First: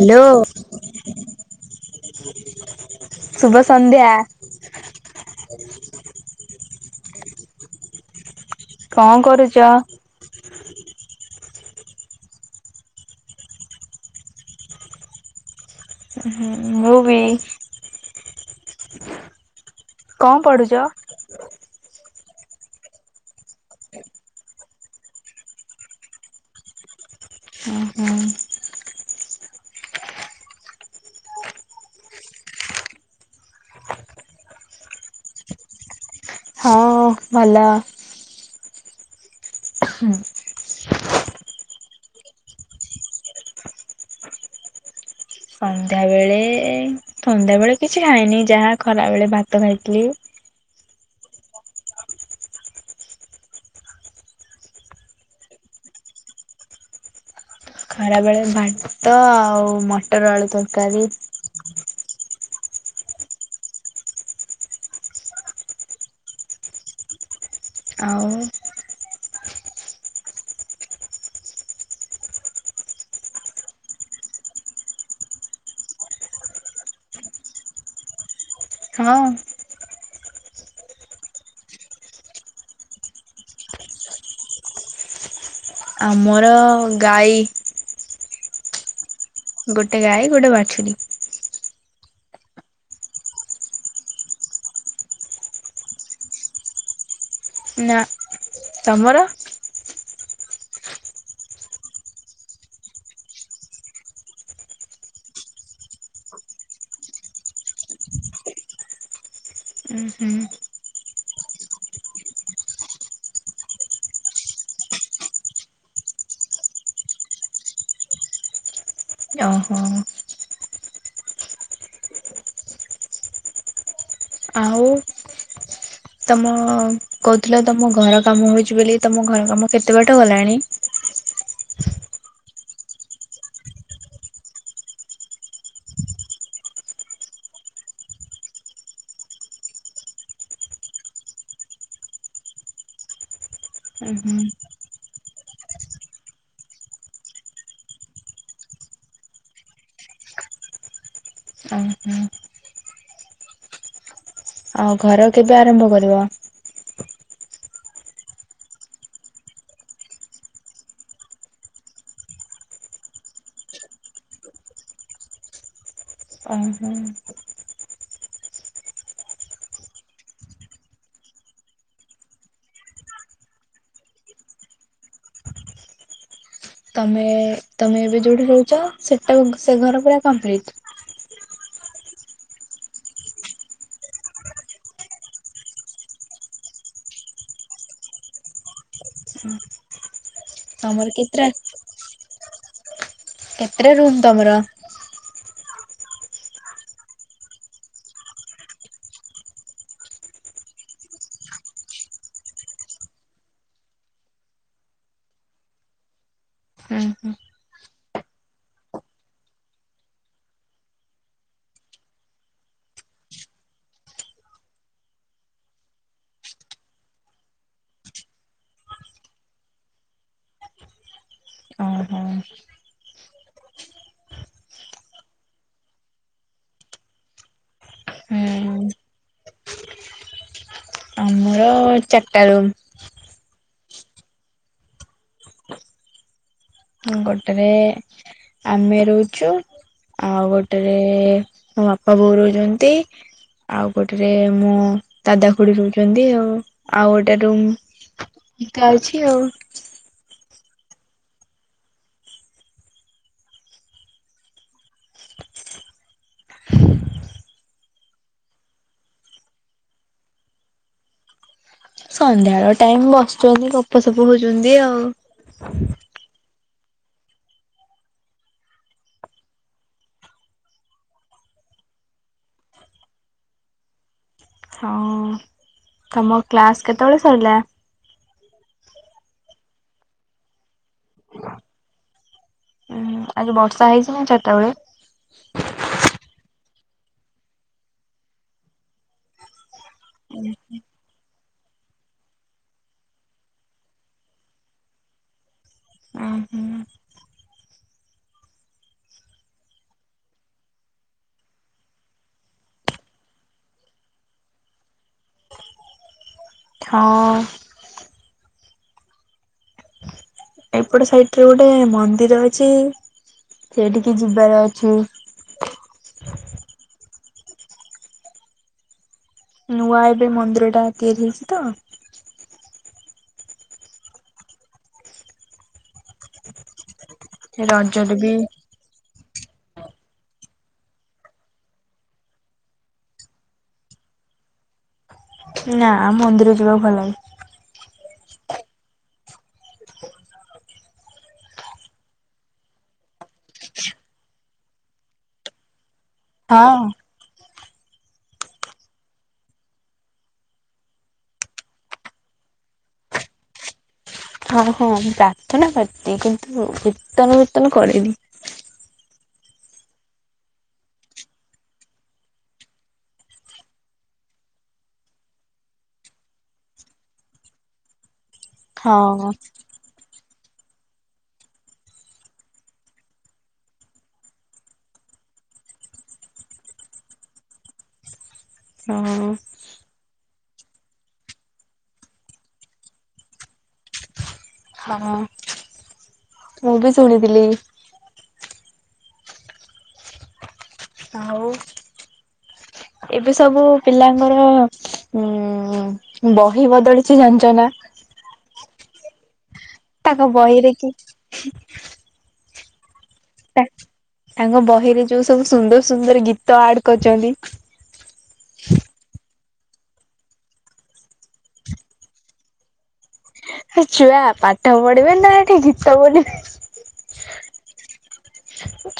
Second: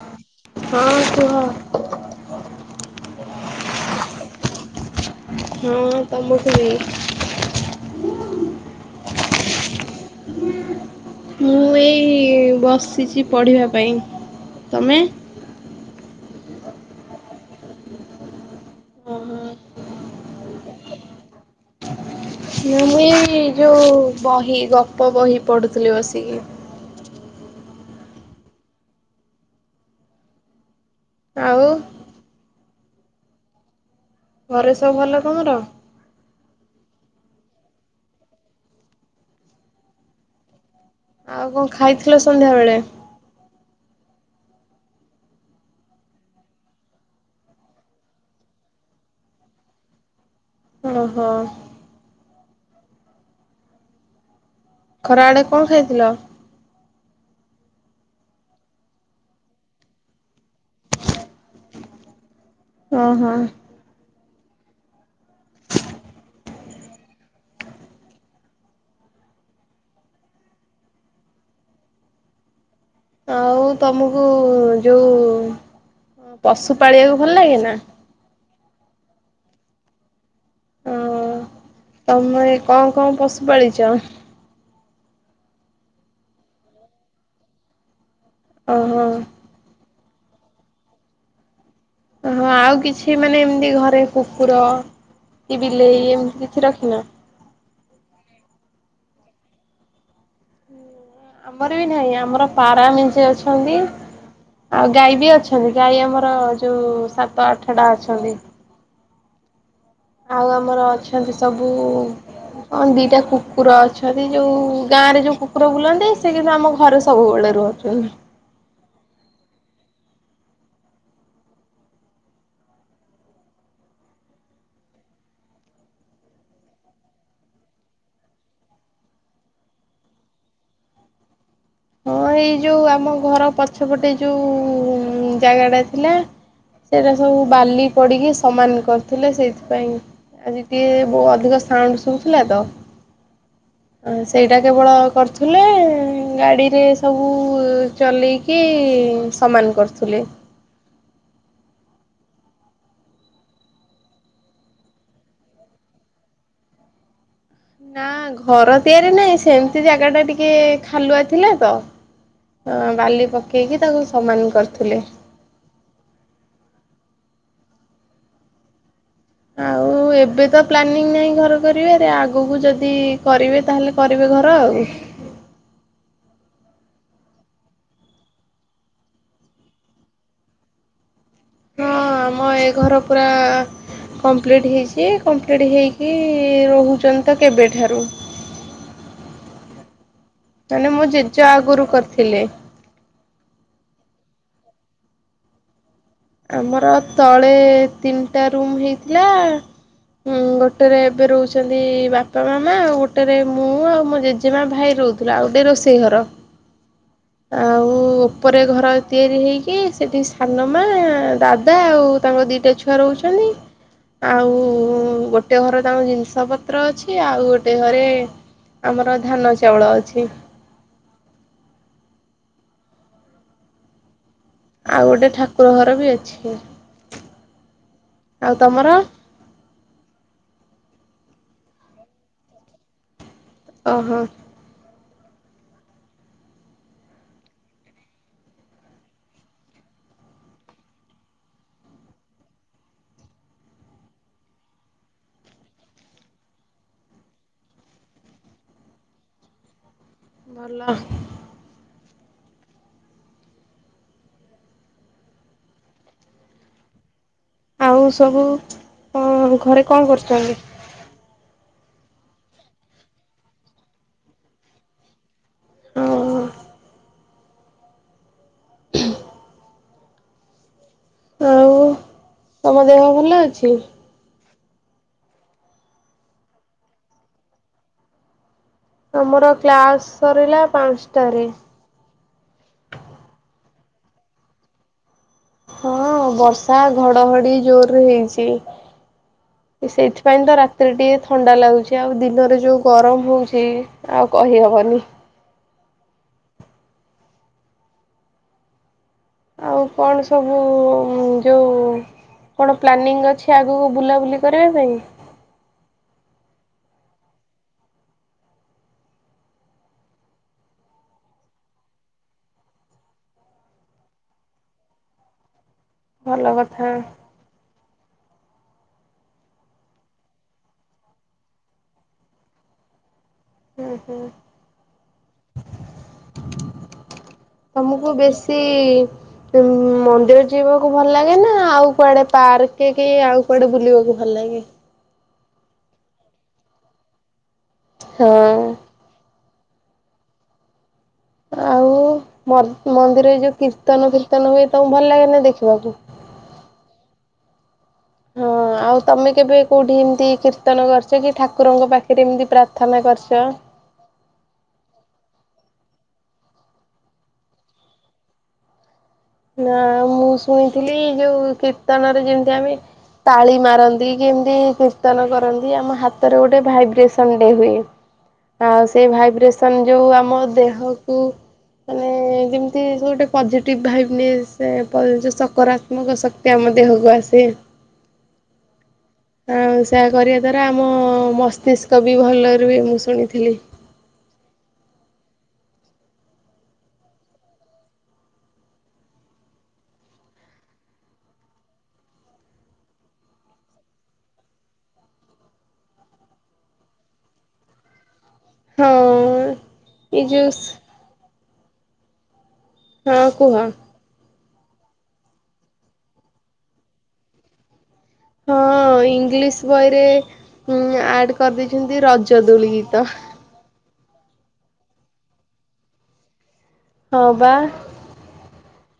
Hello ହଁ କୁହ ଶୁଭ ସଂନ୍ଧ୍ୟା। ହଁ ତମକୁ ବି କଣ କରୁଛ? ମୁଁ ଏଇ ବସିଛି ପଢ଼ିବା ପାଇଁ। ତମେ? ହଁ ମୁଁ ବି। କଣ ପଢୁଛ ମୁଁ ଏଇ ଯୋଉ ବହି ଗପ ବହି ପଢୁଥିଲି ବସିକି। ଓ ହୋ ଆଉ ଘରେ ସବୁ ଭଲ ତମର। ହଁ ଭଲ ହୁଁ ଆଉ କଣ ଖାଇଥିଲ ସନ୍ଧ୍ୟାବେେଳେ ସନ୍ଧ୍ୟାବେଳେ ସନ୍ଧ୍ୟା ବେଳେ କିଛି ଖାଇନି ଯାହା ଖରା ବେଳେ ଭାତ ଖାଇଥିଲି। ଓ ହୋ ଖରା ବେଳେ କଣ ଖାଇଥିଲ। ଖରା ବେଳେ ଭାତ ଆଉ ମଟର ଆଳୁ ତରକାରୀ ଓଁ ହୋ ଆଉ ଆଉ ତମକୁ ଯୋଉ ପଶୁ ପାଳିବାକୁ ଭଲ ଲାଗେ ନା ହଁ ଓ ତମେ କଣ କଣ ପଶୁ ପାାଳିଛ? ଆମର ଗାଈ ଓହୋ ଗୋଟେ ଗାଈ ଗୋଟେ ବାଛୁରୀ। ଓହଁ ଆଉ କିଛି ମାନେ ଏମିତି ଘରେ କୁକୁର କି ବିଲେଇ ଏମିତି କିଛି ରଖିନ। ନା ତମର ଆମର ବି ନାହିଁ ଆମର ପାରା ମେଚେ ଅଛନ୍ତି। ଆଉ ଗାଈ ବି ଅଛନ୍ତି ଗାଈ ଆମର ଯୋଉ ସାତ ଆଠଟା ଅଛନ୍ତି। ହୁଁ [inaudible] ଆଉ ଆମର ଅଛନ୍ତି ସବୁ ହଁ ଦିଟା କୁକୁର ଅଛନ୍ତି ଯୋଉ ଗାଁ ରେ ଯୋଉ କୁକୁର ବୁଲନ୍ତି ସେ କିନ୍ତୁ ଆମ ଘର ସବୁବେଳେ ଓହୋ ଆଉ ତମ କହୁଥିଲ ତମ ଘର କାମ ହଉଛି ବୋଲି ତମ ଘର କାମ କେତେ ବାଟ ଗଲାଣି। ହଁ ଏଇ ଯୋଉ ଆମ ଘର ପଛପଟେ ଯୋଉ ଜାଗା ଟା ଥିଲା। ସେଇଟା ସବୁ ବାଲି ପଡିକି ସମାନ କରିଥିଲେ ସେଇଥିପାଇଁ ଆଜି ଟିକେ ବହୁ ଅଧିକ ସାଉଣ୍ଡ ଶୁଭୁଥିଲା ତ ଉଁ ହୁଁ ସେଇଟା କେବଳ କରୁଥିଲେ ଗାଡି ରେ ସବୁ ଚଲେଇକି ସମାନ କରୁଥିଲେ। ଓହୋ ଆଉ ଘର କେବେ ଆରମ୍ଭ କରିବ? ନା ଘର ତିଆରି ନାହିଁ ସେମିତି ଜାଗା ଟା ଟିକେ ଖାଲୁଆ ଥିଲା ତ। ଅ ବାଲି ପକେଇକି ତାଙ୍କୁ ସମାନ କରିୁଥିଲେ ଓ ହୋ ଆଉ ଏବେ ତ ପ୍ଲାନିଂ ନାହିଁ ଘର କରିବାରେ ଆଗକୁ ଯଦି କରିବେ ତାହେଲେ କରିବେ ଘର ଆଉ। ତମେ ତମେ ଏବେ ଯୋଉଠି ରହୁଛ ସେଇଟା ସେ ଘର ପୁରା କମ୍ପ୍ଲିଟ୍। ହଁ ଆମ ଏ ଘର ପୂରା କମ୍ପ୍ଲିଟ୍ ହେଇଛି କମ୍ପ୍ଲିଟ ହେଇକି ରହୁଚନ୍ତି ତ କେବେଠାରୁ। ହୁ [inaudible] ମାନେ ମୋ ଜେଜେ ଆଗରୁ କରିଥିଲେ। କେତେଟା ରୁମ୍ ତମର ଆମର ତଳେ ତିନିଟା ରୁମ୍ ହେଇଥିଲା ଉଁ ଗୋଟେରେ ଏବେ ରହୁଛନ୍ତି ବାପା ମାମା ଆଉ ଗୋଟେରେ ମୁଁ ଆଉ ମୋ ଜେଜେମା ଭାଇ ରହୁ ଯ ଆଉ ଗୋଟେ ରୋଷେଇ ଘର। [inaudible] ଆଉ ଉପରେ ଘର ତିଆରି ହେଇକି ସେଠି ସାନମା ଦାଦା ଆଉ ତାଙ୍କ ଦିଟା ଛୁଆ ରହୁଚନ୍ତି। ଆଉ ଗୋଟେ ଘର ତାଙ୍କ ଜିନିଷ ପତ୍ର ଅଛି ଆଉ ଗୋଟେ ଘରେ ଆମର ଧାନ ଚାଉଳ ଅଛି। ଓହୋ। ଆଉ ଗୋଟେ ଠାକୁର ଘର ବି ଅଛି ଆଉ ହୁଁ ତମର। ଆମର ହ ଚାର ଟା ରୁମ୍। ଓ ହୋ। ଗୋଟେରେ ଆମେ ରହୁଚୁ। ଆଉ ଗୋଟେରେ ମୋ ବାପା ବୋଉ ରହୁଚନ୍ତି। ଆଉ ଗୋଟେରେ ମୋ ଦାଦା ଖୁଡି ରହୁଛନ୍ତି ଆଉ ଆଉ ଗୋଟେ ରୁମ୍ ଫାଙ୍କା ଅଛି ଆଉ। ଭଲ। ଆଉ ସବୁ ଅ ଘରେ କଣ କରୁଚନ୍ତି। ସନ୍ଧ୍ୟାଳ ଟାଇମ୍ ବସିଚନ୍ତି ଗପ ସପ ହୋଉଚନ୍ତି ଆଉ। ଓ ହୋ। ଆଉ ତମ ଦେହ ଭଲ ଅଛି। ହଁ ତମ କ୍ଲାସ୍ କେତେବେଳେ ସରିଲା। ତମର କ୍ଲାସ ସରିଲା ପାଁଶଟାରେ। ଉୁଁ ଆଜି ବର୍ଷା ହେଇଛି ନା ଚାରିଟା ବେଳେ। ହଁ ବର୍ଷା ଘଡଘଡି ଜୋର ରେ ହେଇଚି। ସେଇଥିପାଇଁ ତ ରାତ୍ରେ ଟିକେ ଥଣ୍ଡା ଲାଗୁଚି ଆଉ ଦିନରେ ଯୋଉ ଗରମ ହଉଚି ଆଉ କହିହବନି। ଉ ହୁଁ। ଆଉ କଣ ସବୁ ଯୋଉ କଣ ପ୍ଲାନିଂ ଅଛି ଆଗକୁ ବୁଲାବୁଲି କରିବା ପାଇଁ। ହଁ। ଏପଟେ ସାଇଟରେ ଗୋଟେ ମନ୍ଦିର ଅଛି। ସେଇଠିକି ଯିବାର ଅଛି। ଭଲ କଥା। ନୂଆ ଏବେ ମନ୍ଦିର ଟା ତିଆରି ହେଇଛି ତ। ଓ ହୋ ତମକୁ ରଜରେ ବି ବେଶୀ ଇ ଉଁ ମନ୍ଦିର ଯିବାକୁ ଭଲ ଲାଗେ ନା ଆଉ କୁଆଡେ ପାର୍କ କି ଆଉ କୁଆଡେ ବୁଲିବାକୁ ଭଲ ଲାଗେ। ନା ମନ୍ଦିର ଯିବାକୁ ଭଲ ଲାଗେ। ହଁ। ଆଉ ମ ମନ୍ଦିରରେ ଯୋଉ କୀର୍ତ୍ତନ ଫୀର୍ତ୍ତନ ହୁଏ ତମକୁ ଭଲ ଲାଗେନା ଦେଖିବାକୁ। ହଁ। ହଁ ଟ ଆଉ ତମେ କେବେ କୋଉଠି ଏମିତି କୀର୍ତ୍ତନ କରିଚ କି ଠାକୁରଙ୍କ ପାଖରେ ଏମିତି ପ୍ରାର୍ଥନା କରିଚ। ହଁ ହଁ ପ୍ରାର୍ଥନା କରତି କିନ୍ତୁ କୀର୍ତ୍ତନ ବିର୍ତ୍ତନ କରିନି। ନା ମୁଁ ଶୁଣିଥିଲି ଯୋଉ କୀର୍ତ୍ତନରେ ଯେମିତି ଆମେ ତାଳି ମାରନ୍ତି କି ଏମିତି କୀର୍ତ୍ତନ କରନ୍ତି ଆମ ହାତରେ ଗୋଟେ ଭାଇବ୍ରେସନ ଡେ ହୁଏ। ହ ଆଉ ସେଇ ଭାଇବ୍ରେସନ ଯୋଉ ଆମ ଦେହ ମାନେ ଯେମତି ଗୋଟେ ପଜିଟିଭ ଭାଇ ଯେ ସେ ସକାରାତ୍ମକ ଶକ୍ତି ଆମ ଦେହକୁ ଆସେ। ହୁଁ ଉ ଆଉ ସେଆ କରିବା ଦ୍ୱାରା ଆମ ମସ୍ତିଷ୍କ ବି ଭଲ ରୁହେ ମୁଁ ଶୁଣିଥିଲି। ହଁ ମୁଁ ବି ଶୁଣିଥିଲି। ଆଉ ଏବେ ସବୁ ପିଲାଙ୍କର ଉଁ ବହି ବଦଳିଛି ଜାଣିଛ ନା? ହଁ ଅ ତାଙ୍କ ବହିରେ କି ହଁ କୁହ? ତାଙ୍କ ବହିରେ ଯୋଉ ସବୁ ସୁନ୍ଦର ସୁନ୍ଦର ଗୀତ ଆଡ କରିଛନ୍ତି। ହଁ ଇଂଲିଶ ବହିରେ ଆଡ କରିଦେଇଛନ୍ତି ରଜ ଦୋଳି ଗୀତ। ଛୁଆ ପାଠ ପଢିବେ ନା ଏଠି ଗୀତ ବୋଲିବେ। ହଁ ବା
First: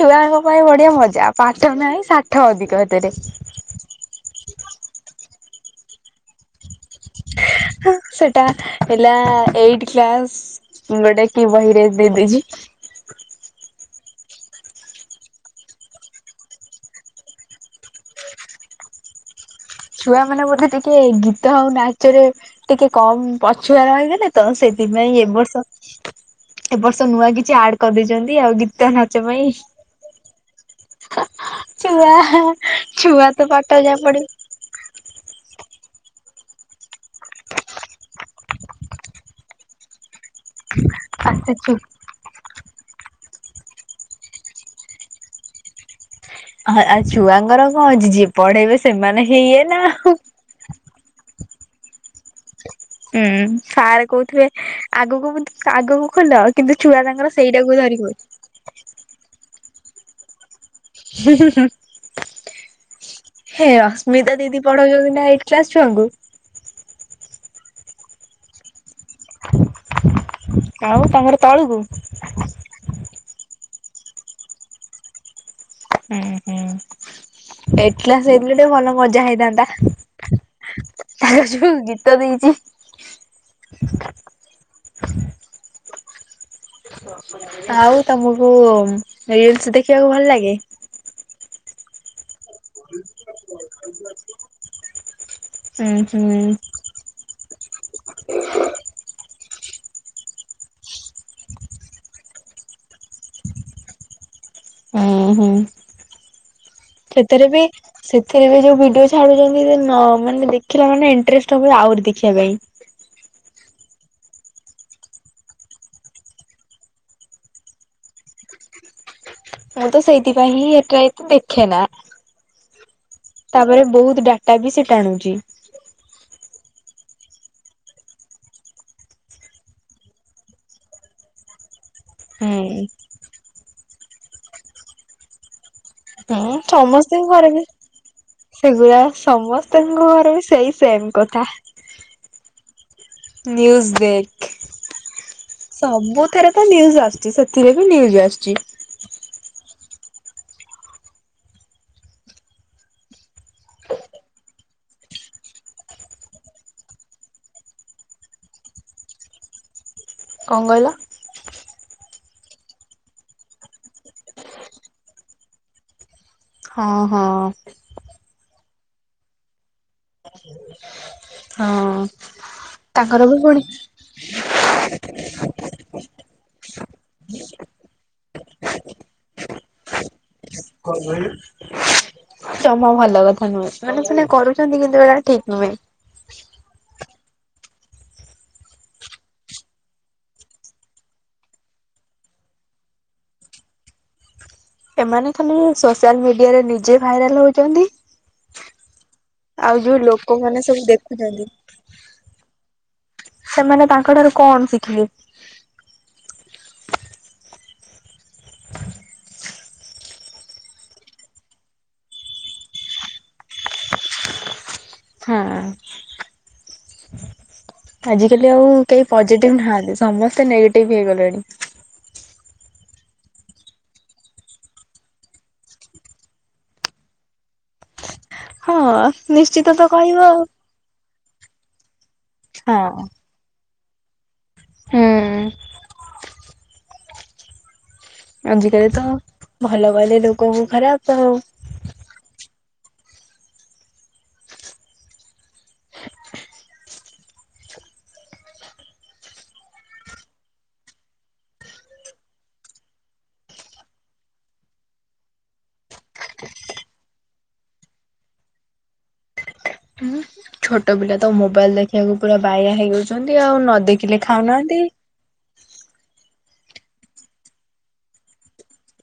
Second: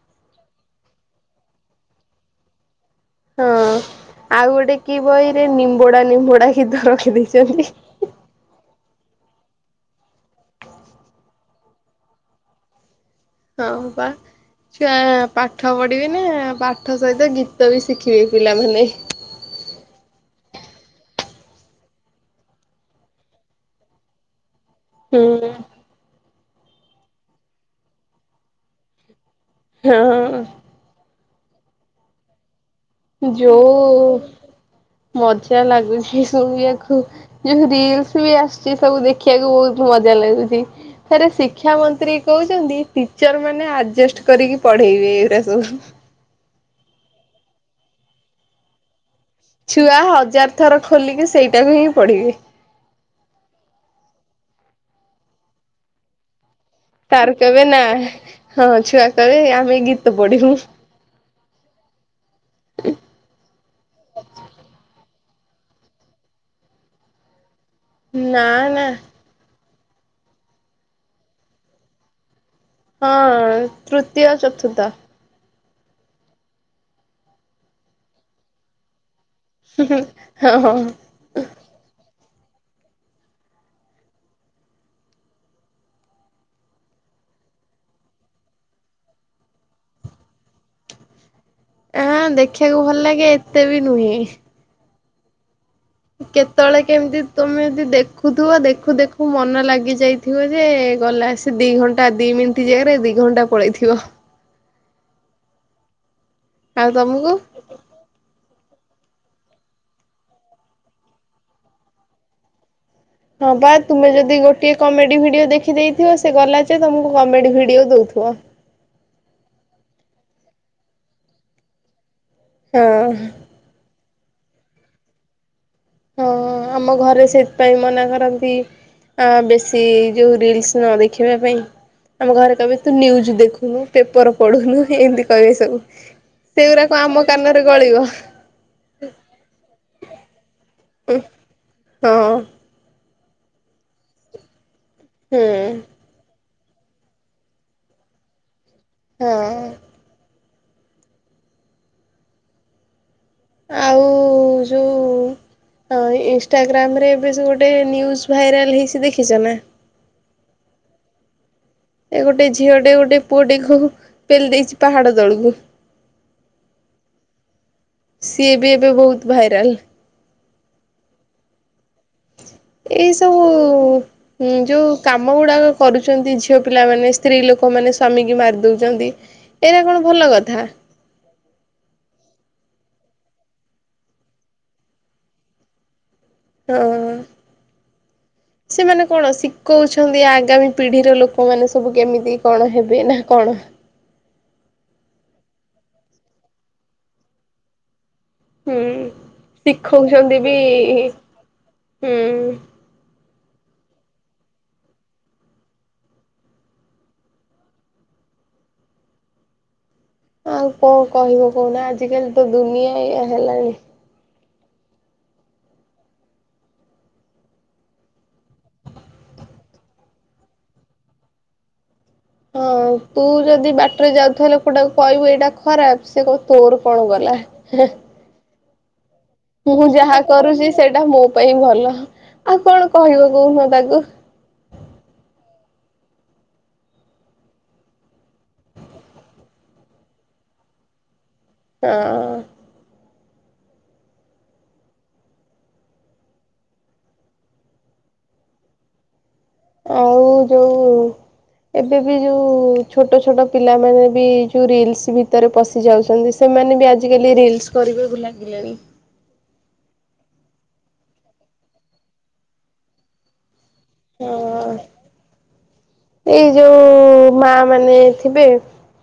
ଛୁଆଙ୍କ ପାଇଁ ବଢିଆ ମଜା, ପାଠ ନାହିଁ ଷାଠ ଅଧିକ ହେଥିରେ। ହଁ, ଆଉ ଗୋଟେ କି ବହିରେ ନିମ୍ବୁଡା ନିମ୍ବୁଡା ଗୀତ ରଖି ଦେଇଛନ୍ତି। ସେଟା ହେଲା ଏଇଟ କ୍ଲାସ ଗୋଟେ କି ବହିରେ ଦେଇଦେଇଛି। ହଁ ପା ଛୁଆ ପାଠ ପଢ଼ିବେ ନା, ପାଠ ସହିତ ଗୀତ ବି ଶିଖିବେ ପିଲାମାନେ। ଛୁଆ ମାନେ ବୋଧେ ଟିକେ ଗୀତ ଆଉ ନାଚରେ ଟିକେ କମ ପଛୁଆ ରଇଗଲେ ତ, ସେ ସେ ପାଇଁ ଇ ଏ ହୁଁ ବର୍ଷ ଏବ ବର୍ଷ ନୂଆ କିଛି ଆଡ କରିଦେଇଛନ୍ତି ଆଉ, ଗୀତ ନାଚ ପାଇଁ ହଁ ଅଁ ଛୁଆ ଛୁଆ ତ ପାଟ ଯା ଯୋଉ ପଡିବ? ମଜା ଲାଗୁଛି ଶୁଣିବାକୁ। ଯୋଉ ରିଲସ ବି ଆସୁଛି ସବୁ ଦେଖିବାକୁ ବହୁତ ମଜା ଲାଗୁଛି। ଫେରେ ପାଠ ଛୁ ଶିକ୍ଷା ମନ୍ତ୍ରୀ କହୁଛନ୍ତି ଟିଚର ମାନେ ଆଡଜଷ୍ଟ କରିକି ପଢେଇବେ ଏଗୁଡା ସବୁ। ଆଉ ଛୁଆଙ୍କର କଣ ଅଛି, ଯିଏ ପଢେଇବେ ସେମାନେ ହେଇଏ ନା ଛୁଆ ଆଉ। ହଜାର ଥର ଖୋଲିକି ସେଇଟାକୁ ହିଁ ପଢ଼ିବେ। ହୁଁ, ସାର୍ କହୁଥିବେ ଆଗକୁ ଆଗକୁ ଖୋଲ। କିନ୍ତୁ ଛୁଆ ସାର୍ ତାଙ୍କର କହିବେ ସେଇଟାକୁ ନା ଧରିକି ବଇ ହଁ ଛୁଆ କହିବେ, ଆମେ ଗୀତ ପଢିବୁ। ହୁଁ ହୁଁ ହୁଁ ହେ ଅସ୍ମିତା ଦିଦି ପଢାଉଛନ୍ତି ନା ଏଇଟ କ୍ଲାସ ଛୁଆଙ୍କୁ? ନା ନା। ଆଉ ତାଙ୍କର ତଳକୁ। ହଁ ତୃତୀୟ ଚତୁର୍ଥ ହୁଁ ହୁଁ, ଏଇଟ କ୍ଲାସ ହେଇଥିଲେ, ଟିକେ ଭଲ ମଜା ହେଇଥାନ୍ତା। ହୁଁ ହୁଁ ହଁ ହଁ ହଁ ତାର ଯୋଉ ଗୀତ ଦେଇଛି? ଆଉ ତମକୁ ରିଲସ ଦେଖିବାକୁ ଭଲ ଲାଗେ? ହଁ ଦେଖିବାକୁ ଭଲ ଲାଗେ, ଏତେ ବି ନୁହେଁ। ଉଁ ହୁଁ କେତେବେଳେ କେମିତି ତୁମେ ଯଦି ଦେଖୁଥିବ, ଦେଖୁ ଦେଖୁ ମନ ଲାଗି ଯାଇଥିବ ଯେ ଗଲା ଆସ ସେ ଦି ଘଣ୍ଟା ଦି ମିନିଟ୍ ଜାଗାରେ ଦି ଘଣ୍ଟା ପଳେଇଥିବ ହୁଁ ହୁଁ, ଆଉ ତମକୁ? ସେଥିରେ ବି ସେଥିରେ ବି ଯୋଉ ଭିଡିଓ ଛାଡୁଛନ୍ତି ନ ମାନେ ଦେଖିଲା ମାନେ ଇଣ୍ଟରେଷ୍ଟ ହବ ଆହୁରି ଦେଖିବା ପାଇଁ। ହଁ ପା, ତୁମେ ଯଦି ଗୋଟିଏ କମେଡି ଭିଡିଓ ଦେଖିଦେଇଥିବ ସେ ଗଲା ଯେ ତମକୁ କମେଡି ଭିଡିଓ ଦଉଥିବ। ମୁଁ ତ ସେଇଥିପାଇଁ ହିଁ ଏଟା ଏତେ ଦେଖେ ନା। ହଁ ଅ ତାପରେ ବହୁତ ଡାଟା ବି ସେ ଟାଣୁଚି। ହଁ ଆମ ଘରେ ସେଥିପାଇଁ ମନା କରନ୍ତି ଆ ବେଶୀ ଯୋଉ ରିଲ୍ସ ନ ଦେଖିବା ପାଇଁ। ଆମ ଘରେ କହିବେ ହୁଁ। ତୁ ନ୍ୟୁଜ ଦେଖୁନୁ, ପେପର ପଢୁନୁ ଏମତି କହିବେ ସବୁ। ହୁଁ ଏଗୁରା କଣ ସମସ୍ତଙ୍କ ଆମ ଘରେ ବି କାନରେ ଗଳିବ। ସେଗୁଡା ସମସ୍ତଙ୍କ ଘର ବି ସେଇ ସେମ କଥା। ହଁ ନ୍ୟୁଜ ଦେଖ୍। ହୁଁ। ସବୁଥରେ ତ ନ୍ଯୁଜ ଆସିଛି ସେଥିରେ ବି ନ୍ୟୁଜ ଆସିଛି। ହଁ। ଆଉ ଯୋଉ ଇନଷ୍ଟାଗ୍ରାମ ରେ ଏବେ ଯୋଉ ଗୋଟେ ନ୍ୟୁଜ ଭାଇରାଲ ହେଇଚି ଦେଖିଛ ନା? କଣ କହିଲ? ଏ ଗୋଟେ ଝିଅ ଟେ ଗୋଟେ ପୁଅଟେକୁ ପେଲି ଦେଇଛି ପାହାଡ ତଳକୁ। ହଁ ହଁ। ସିଏ ବି ଏବେ ବହୁତ ଭାଇରାଲ। [inaudible] ହଁ। ଏଇ ତାଙ୍କର ସବୁ ବି ପୁଣି ଉ ଯୋଉ କାମ ଗୁଡ଼ାକ କରୁଛନ୍ତି ଝିଅ ପିଲାମାନେ, ସ୍ତ୍ରୀ ଲୋକମାନେ ସ୍ୱାମୀକୁ ମାରିଦଉଛନ୍ତି। ଏଇଟା କଣ ଭଲ କଥା? [inaudible] ଯମା ଭଲ କଥା ନୁହେଁ ମାନେ ସିନା କରୁଛନ୍ତି କିନ୍ତୁ ଏଇଟା ଠିକ ନୁହେଁ। ଓ ଅ। [inaudible] ସେମାନେ କଣ ଶିଖଉଛନ୍ତି ଆଗାମୀ ପିଢିର ଲୋକମାନେ ସବୁ କେମିତି କଣ ହେବେ ନା କଣ? ଏମାନେ ଖାଲି ସୋସିଆଲ ମିଡିଆ ରେ ନିଜେ ଭାଇରାଲ ହଉଛନ୍ତି। ହୁଁ ଆଉ ଯୋଉ ଶିଖଉଛନ୍ତି ବି ଲୋକମାନେ ସବୁ ଦେଖୁଛନ୍ତି। ହୁଁ। ସେମାନେ ତାଙ୍କ ଠାରୁ କଣ ଶିଖିଲେ? ଆଉ କଣ କହିବ କହୁନା ଆଜିକାଲି ତ ଦୁନିଆ ଏଇଆ ହେଲାଣି। ହଁ। ଆଜିିକାଲି ଆଉ କେହି ପଜେଟିଭ ନାହାନ୍ତି ସମସ୍ତେ ନେଗେଟିଭ ହେଇଗଲେଣି। ହଁ ତୁ ଯଦି ବାଟରେ ଯାଉଥବା ଲୋକଟାକୁ କହିବୁ ଏଇଟା ଖରାପ ସେ କହିବ ତୋର କଣ ଗଲା। ହେ ହେ। ହଁ। ନିଶ୍ଚିତ ତ ମୁଁ କହିବ ଯାହା ଆଉ। କରୁଛି ସେଇଟା ମୋ ପାଇଁ ଭଲ, ଆଉ କଣ ହଁ କହିବ କହୁନ ତାକୁ? ହୁଁ। ଆଜିକାଲି ତ ଭଲ କହିଲେ ଲୋକଙ୍କୁ ଖରାପ ଆଉ। ହଁ। ଆଉ ଯୋଉ ଏବେ ବି ଯୋଉ ଛୋଟ ଛୋଟ ପିଲାମାନେ ବି ଯୋଉ ରିଲସ ଭି ଭିତରେ ପଶି ଯାଉଛନ୍ତି ସେମାନେ ବି ଆଜିକାଲି ରିଲସ କରିବାକୁ ଲାଗିଲାଣିି। ଛୋଟ ପିଲା ତ ମୋବାଇଲ ଦେଖିବାକୁ ପୁରା ବାୟା ହେଇଯାଉଛନ୍ତି ଆଉ ନ ଦେଖିଲେ ହଁ ଖାଉନାହାନ୍ତି। ଏଇ ଯୋଉ ମା ମାନେ ଥିବେ।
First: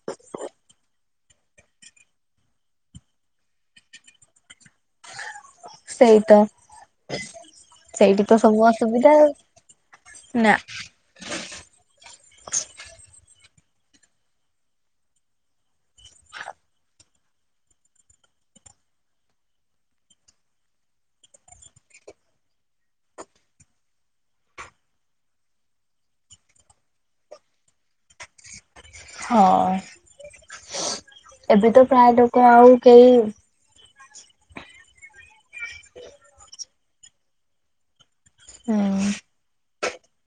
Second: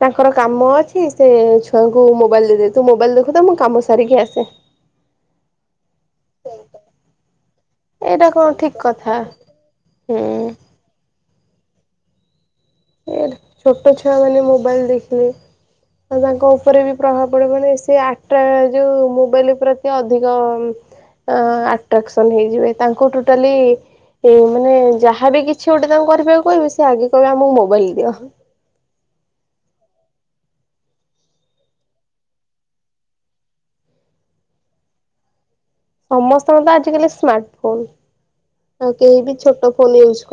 ତାଙ୍କର କାମ ଅଛି ସେ ଛୁଆଙ୍କୁ ମୋବାଇଲ ଦେଇଦେବେ ତୁ ମୋବାଇଲ ଦେଖୁଥା ମୁଁ କାମ ସାରିକି ଆସେ। ସେଇ ତ ସେଇଠି ଏଇଟା ତ କଣ ସବୁ ଠିକ କଥା ଅସୁବିଧା ଆଉ। ହୁଁ ନା। ଏ ଛୋଟ ଛୁଆ ମାନେ ମୋବାଇଲ ଦେଖିଲେ। ଆଉ ତାଙ୍କ ଉପରେ ବି ପ୍ରଭାବ ପଡ଼ିବନି ସେ ଆଟ୍ରା ଯୋଉ ମୋବାଇଲ ପ୍ରତି ଅଧିକ ଆଟ୍ରାକ୍ସନ୍ ହେଇଯିବେ ତାଙ୍କୁ ଟୋଟାଲି ଏଇ ମାନେ ଯାହାବି କିଛି ଗୋଟେ ତାଙ୍କୁ କରିବାକୁ କହିବେ ସେ ଆଗେ କହିବେ ଆମକୁ ମୋବାଇଲ ଦିଅ। ହଁ। ଏବେ ତ ପ୍ରାୟ ଲୋକ ଆଉ କେହି ସମସ୍ତଙ୍କ ତ ଆଜିକାଲି ସ୍ମାର୍ଟ ଫୋନ ଆଉ ହୁଁ କେହି ବି ଛୋଟ ଫୋନ ୟୁଜ୍ କର